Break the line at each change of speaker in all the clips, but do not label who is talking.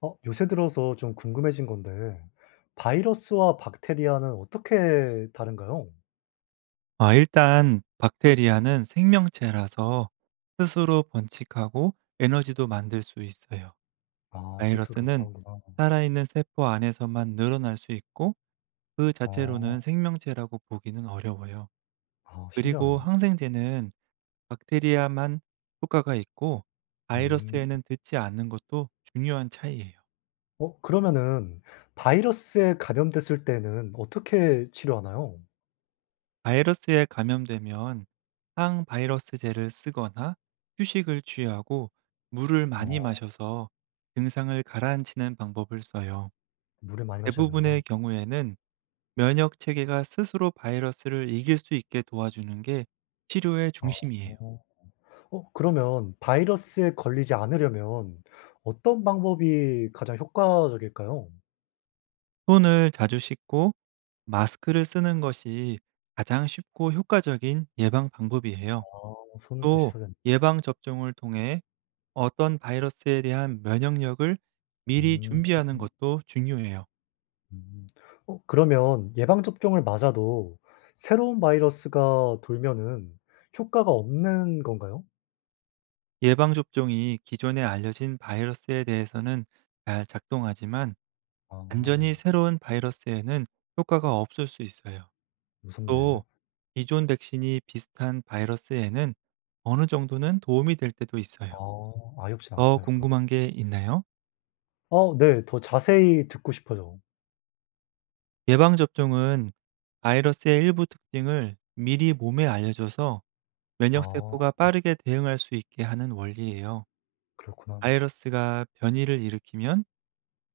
요새 들어서 좀 궁금해진 건데, 바이러스와 박테리아는 어떻게 다른가요?
아, 일단 박테리아는 생명체라서 스스로 번식하고 에너지도 만들 수 있어요.
아, 스스로
바이러스는
다른구나.
살아있는 세포 안에서만 늘어날 수 있고, 그
어,
자체로는 생명체라고 보기는 어려워요.
아,
그리고
신기하네.
항생제는 박테리아만 효과가 있고,
음,
바이러스에는 듣지 않는 것도 중요한 차이예요.
그러면은 바이러스에 감염됐을 때는 어떻게 치료하나요?
바이러스에 감염되면 항바이러스제를 쓰거나, 휴식을 취하고 물을 많이
어,
마셔서 증상을 가라앉히는 방법을 써요.
물을 많이 마셔야 된다.
대부분의 경우에는 면역 체계가 스스로 바이러스를 이길 수 있게 도와주는 게 치료의
아,
중심이에요.
어, 그러면 바이러스에 걸리지 않으려면 어떤 방법이 가장 효과적일까요?
손을 자주 씻고 마스크를 쓰는 것이 가장 쉽고 효과적인 예방 방법이에요.
아, 손을 또
또,
씻어야 된다.
예방 접종을 통해 어떤 바이러스에 대한 면역력을 미리
음.
준비하는 것도 중요해요.
음. 어 그러면 예방 접종을 맞아도 새로운 바이러스가 돌면은 효과가 없는 건가요?
예방접종이 기존에 알려진 바이러스에 대해서는 잘 작동하지만,
아
완전히 새로운 바이러스에는 효과가 없을 수 있어요.
무섭네.
또, 기존 백신이 비슷한 바이러스에는 어느 정도는 도움이 될 때도
아
있어요.
아예 없진
더
않구나 효과.
궁금한 게 있나요?
어 네. 더 자세히 듣고 싶어요.
예방접종은 바이러스의 일부 특징을 미리 몸에 알려줘서,
아
면역세포가 빠르게 대응할 수 있게 하는 원리예요.
그렇구나.
바이러스가 변이를 일으키면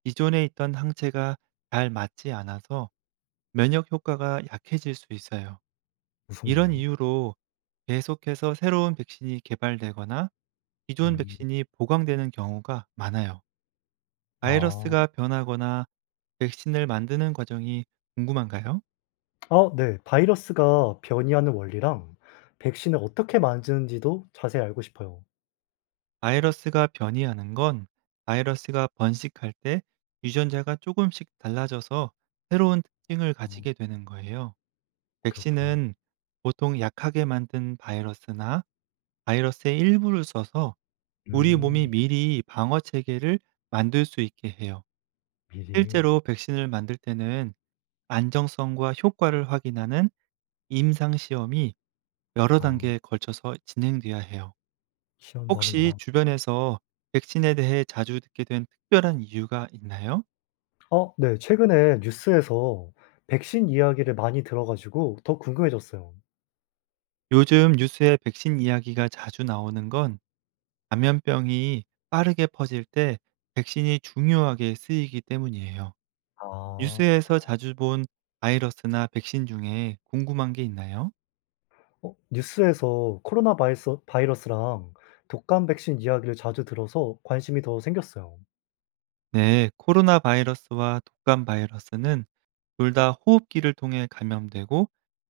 기존에 있던 항체가 잘 맞지 않아서 면역 효과가 약해질 수 있어요. 이런
무섭네.
이유로 계속해서 새로운 백신이 개발되거나, 기존
음.
백신이 보강되는 경우가 많아요.
아.
바이러스가 변하거나 백신을 만드는 과정이 궁금한가요?
아 네. 바이러스가 변이하는 원리랑 백신을 어떻게 만드는지도 자세히 알고 싶어요.
바이러스가 변이하는 건, 바이러스가 번식할 때 유전자가 조금씩 달라져서 새로운 특징을
아
가지게 되는 거예요.
그렇구나.
백신은 보통 약하게 만든 바이러스나 바이러스의 일부를 써서, 우리 몸이
음
미리 방어 체계를 만들 수 있게 해요.
미리.
실제로 백신을 만들 때는 안정성과 효과를 확인하는 임상 시험이 여러
아
단계에 걸쳐서 진행돼야 해요.
시험도
혹시
하는구나.
주변에서 백신에 대해 자주 듣게 된 특별한 이유가 있나요?
어 네. 최근에 뉴스에서 백신 이야기를 많이 들어 가지고 더 궁금해졌어요.
요즘 뉴스에 백신 이야기가 자주 나오는 건, 감염병이 빠르게 퍼질 때 백신이 중요하게 쓰이기 때문이에요.
아
뉴스에서
그렇구나.
자주 본 바이러스나 백신 중에 궁금한 게 있나요?
어 뉴스에서 코로나 바이 바이러스랑 독감 백신 이야기를 자주 들어서 관심이 더 생겼어요.
네, 코로나 바이러스와 독감 바이러스는 둘 다 호흡기를 통해 감염되고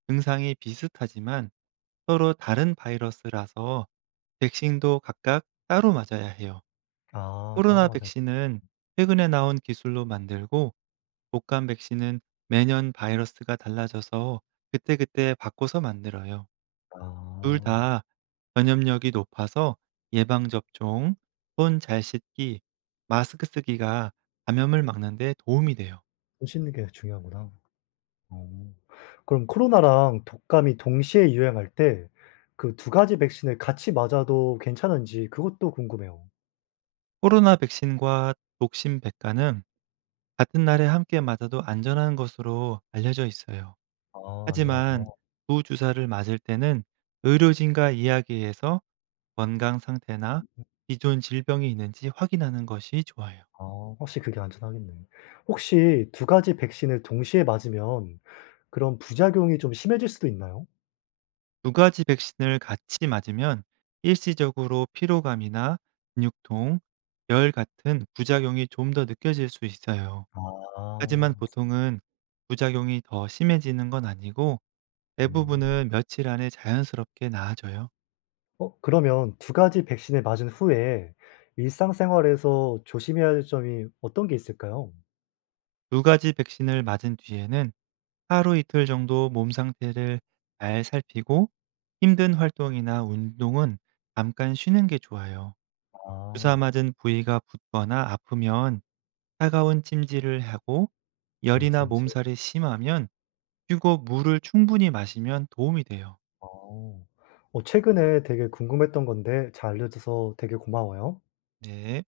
증상이 비슷하지만, 서로 다른 바이러스라서 백신도 각각 따로 맞아야 해요.
아 따로
코로나
맞았
백신은 최근에 나온 기술로 만들고, 독감 백신은 매년 바이러스가 달라져서 그때그때 바꿔서 만들어요. 둘
아.
다 전염력이 높아서 예방접종, 손 잘 씻기, 마스크 쓰기가 감염을 막는데 도움이 돼요.
손 씻는 게 중요하구나. 어. 그럼 코로나랑 독감이 동시에 유행할 때 그 두 가지 백신을 같이 맞아도 괜찮은지 그것도 궁금해요.
코로나 백신과 독심 백가는 같은 날에 함께 맞아도 안전한 것으로 알려져 있어요.
아
하지만
안전하구나.
두 주사를 맞을 때는 의료진과 이야기해서 건강 상태나 기존 질병이 있는지 확인하는 것이 좋아요.
아 확실히 그게 안전하겠네. 혹시 두 가지 백신을 동시에 맞으면 그런 부작용이 좀 심해질 수도 있나요?
두 가지 백신을 같이 맞으면 일시적으로 피로감이나 근육통,열 같은 부작용이 좀 더 느껴질 수 있어요.
아.
하지만 보통은 부작용이 더 심해지는 건 아니고,
음.
대부분은 며칠 안에 자연스럽게 나아져요.
어 그러면 두 가지 백신을 맞은 후에 일상생활에서 조심해야 할 점이 어떤 게 있을까요?
두 가지 백신을 맞은 뒤에는 하루 이틀 정도 몸 상태를 잘 살피고, 힘든 활동이나 운동은 잠깐 쉬는 게 좋아요. 주사
아
맞은 부위가 붓거나 아프면 차가운 찜질을 하고, 열이나
냉침체.
몸살이 심하면 휴고 물을 충분히 마시면 도움이 돼요.
어. 어 최근에 되게 궁금했던 건데 잘 알려 줘서 되게 고마워요.
네.